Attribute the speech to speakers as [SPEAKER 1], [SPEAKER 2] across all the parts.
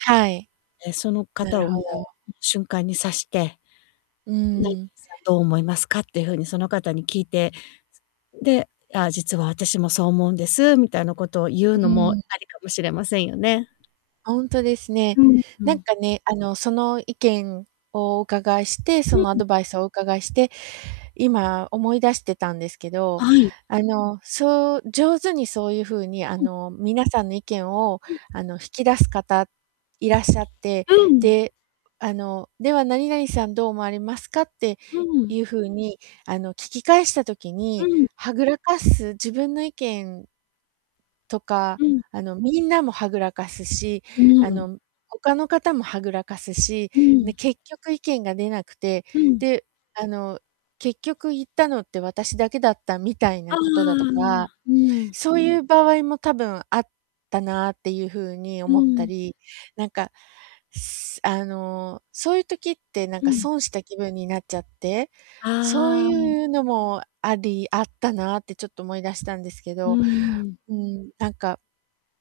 [SPEAKER 1] はい。
[SPEAKER 2] え、その
[SPEAKER 1] な
[SPEAKER 2] 方
[SPEAKER 1] る
[SPEAKER 2] をも
[SPEAKER 1] ほど。
[SPEAKER 2] う、う瞬間に指して
[SPEAKER 1] う
[SPEAKER 2] 「ない
[SPEAKER 1] ん。
[SPEAKER 2] さんどう思いますか？」っていう風にその方に聞いて、すで「ああ、実は私もそう思うんです」みたいなことを言う
[SPEAKER 1] う
[SPEAKER 2] のも
[SPEAKER 1] ん。
[SPEAKER 2] ありかもしれませんよね。
[SPEAKER 1] あ、ほんとですね。
[SPEAKER 2] うんう
[SPEAKER 1] なん
[SPEAKER 2] ん。
[SPEAKER 1] かね、あの、その意見をお伺いして、
[SPEAKER 2] う
[SPEAKER 1] そ
[SPEAKER 2] ん
[SPEAKER 1] のア
[SPEAKER 2] うん。
[SPEAKER 1] ドバイスをお伺いして、今思い出してたんですけど、
[SPEAKER 2] あ、はい。
[SPEAKER 1] あの、そう上手にそういう風に、あ
[SPEAKER 2] うん。
[SPEAKER 1] の、皆さんの意見を
[SPEAKER 2] うん。
[SPEAKER 1] あの、引き出す方、いらっしゃって、
[SPEAKER 2] うん。
[SPEAKER 1] で、あの「では何々さんどう思われますか？」って
[SPEAKER 2] うん。
[SPEAKER 1] いう風にあの、聞き返した時
[SPEAKER 2] う
[SPEAKER 1] に、
[SPEAKER 2] ん。
[SPEAKER 1] はぐらかす、自分の意見とか、
[SPEAKER 2] うん。
[SPEAKER 1] あの、みんなもはぐらかすし、
[SPEAKER 2] う
[SPEAKER 1] あ
[SPEAKER 2] ん。
[SPEAKER 1] の、む他の方もはぐらかすし、
[SPEAKER 2] う
[SPEAKER 1] で、
[SPEAKER 2] ん。
[SPEAKER 1] 結局意見が出なくて、
[SPEAKER 2] うん。
[SPEAKER 1] で、あの、結局言ったのって私だけだったみたいな
[SPEAKER 2] ああ、
[SPEAKER 1] ことだとか、
[SPEAKER 2] うん。
[SPEAKER 1] そういう場合も多分あったなっていう風に
[SPEAKER 2] う
[SPEAKER 1] 思った
[SPEAKER 2] ん。
[SPEAKER 1] り、なんか、すあの、そういう時ってなん
[SPEAKER 2] う
[SPEAKER 1] か
[SPEAKER 2] ん。
[SPEAKER 1] 損した気分になっちゃって、そう
[SPEAKER 2] ああ。
[SPEAKER 1] いうのもありあったなってちょっと思い出したんですけ
[SPEAKER 2] う
[SPEAKER 1] ど。
[SPEAKER 2] ん。
[SPEAKER 1] うん、なんか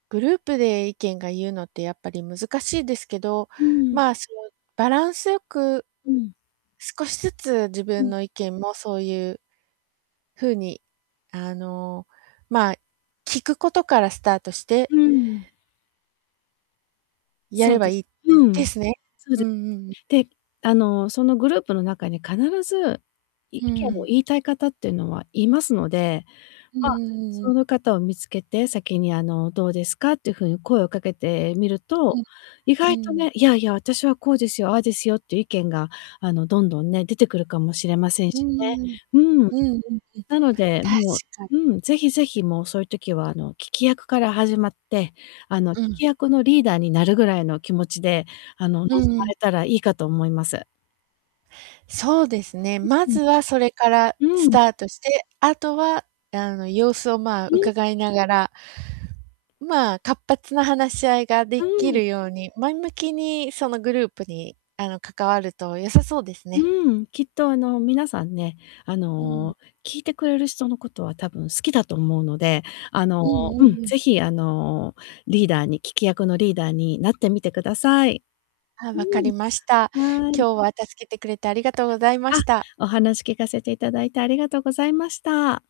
[SPEAKER 1] グループで意見が言うのってやっぱり難しいですけど、
[SPEAKER 2] うん。
[SPEAKER 1] まあ、その、バランスよく、
[SPEAKER 2] うん。
[SPEAKER 1] 少しずつ自
[SPEAKER 2] う
[SPEAKER 1] 分
[SPEAKER 2] ん。
[SPEAKER 1] の意見もそういう風にあの、まあ、聞くことからスタートして
[SPEAKER 2] うん。
[SPEAKER 1] や
[SPEAKER 2] そ
[SPEAKER 1] れ
[SPEAKER 2] う
[SPEAKER 1] ば
[SPEAKER 2] で
[SPEAKER 1] いい
[SPEAKER 2] す。う
[SPEAKER 1] で
[SPEAKER 2] ん。
[SPEAKER 1] すね。
[SPEAKER 2] そう
[SPEAKER 1] うん
[SPEAKER 2] で
[SPEAKER 1] うんうん。
[SPEAKER 2] で、あの、そのグループの中に必ず、意
[SPEAKER 1] う
[SPEAKER 2] 見を
[SPEAKER 1] ん。
[SPEAKER 2] 言いたい方ってのはいますので、
[SPEAKER 1] うんうん
[SPEAKER 2] ま、
[SPEAKER 1] うんう
[SPEAKER 2] そ
[SPEAKER 1] ん。
[SPEAKER 2] の方を見つけて「先にあの、どうですか？」っていう風に声をかけてみる
[SPEAKER 1] う
[SPEAKER 2] と、
[SPEAKER 1] ん、
[SPEAKER 2] 意
[SPEAKER 1] う
[SPEAKER 2] 外と
[SPEAKER 1] ーん。
[SPEAKER 2] ね「いやいや、私はこうですよ、ああですよ」っていう意見が、あの、どんどんね、出てくるかもしれません
[SPEAKER 1] うー
[SPEAKER 2] しね。
[SPEAKER 1] ん。
[SPEAKER 2] うん。
[SPEAKER 1] うんうんうん。
[SPEAKER 2] なので、
[SPEAKER 1] 確
[SPEAKER 2] もう
[SPEAKER 1] かに。
[SPEAKER 2] うん、是非是非、もうそういう時は、あの、聞き役から始まって、あの、聞
[SPEAKER 1] うん。
[SPEAKER 2] き役のリーダーになるぐらいの気持ちで、あの、望
[SPEAKER 1] うん
[SPEAKER 2] ま
[SPEAKER 1] うん。
[SPEAKER 2] れたらいいかと思います。
[SPEAKER 1] そうですね、ま
[SPEAKER 2] う
[SPEAKER 1] ずはそれから
[SPEAKER 2] うん。
[SPEAKER 1] ス
[SPEAKER 2] うん。
[SPEAKER 1] タートして、あとは、あの、様子をまあ、
[SPEAKER 2] うん
[SPEAKER 1] 伺いながらまあ、活発な話し合いがで
[SPEAKER 2] う
[SPEAKER 1] き
[SPEAKER 2] ん。
[SPEAKER 1] るように、前向きにそのグループに、あの、関わると良さそうですね。
[SPEAKER 2] うん。きっとあの、皆さんね、あ
[SPEAKER 1] うん。
[SPEAKER 2] の、聞いてくれる人のことは多分好きだと思うので、あの、
[SPEAKER 1] うんう
[SPEAKER 2] う
[SPEAKER 1] ん
[SPEAKER 2] ん、
[SPEAKER 1] うん。
[SPEAKER 2] 是非、あの、リーダーに、聞き役のリーダーになってみてください。
[SPEAKER 1] ああ、
[SPEAKER 2] う
[SPEAKER 1] 分かり
[SPEAKER 2] ん。
[SPEAKER 1] ました。
[SPEAKER 2] はい。
[SPEAKER 1] 今日は助けてくれてありがとう
[SPEAKER 2] [unintelligible]
[SPEAKER 1] ございま
[SPEAKER 2] あ、
[SPEAKER 1] した。
[SPEAKER 2] お話聞かせて頂いてありがとうございました。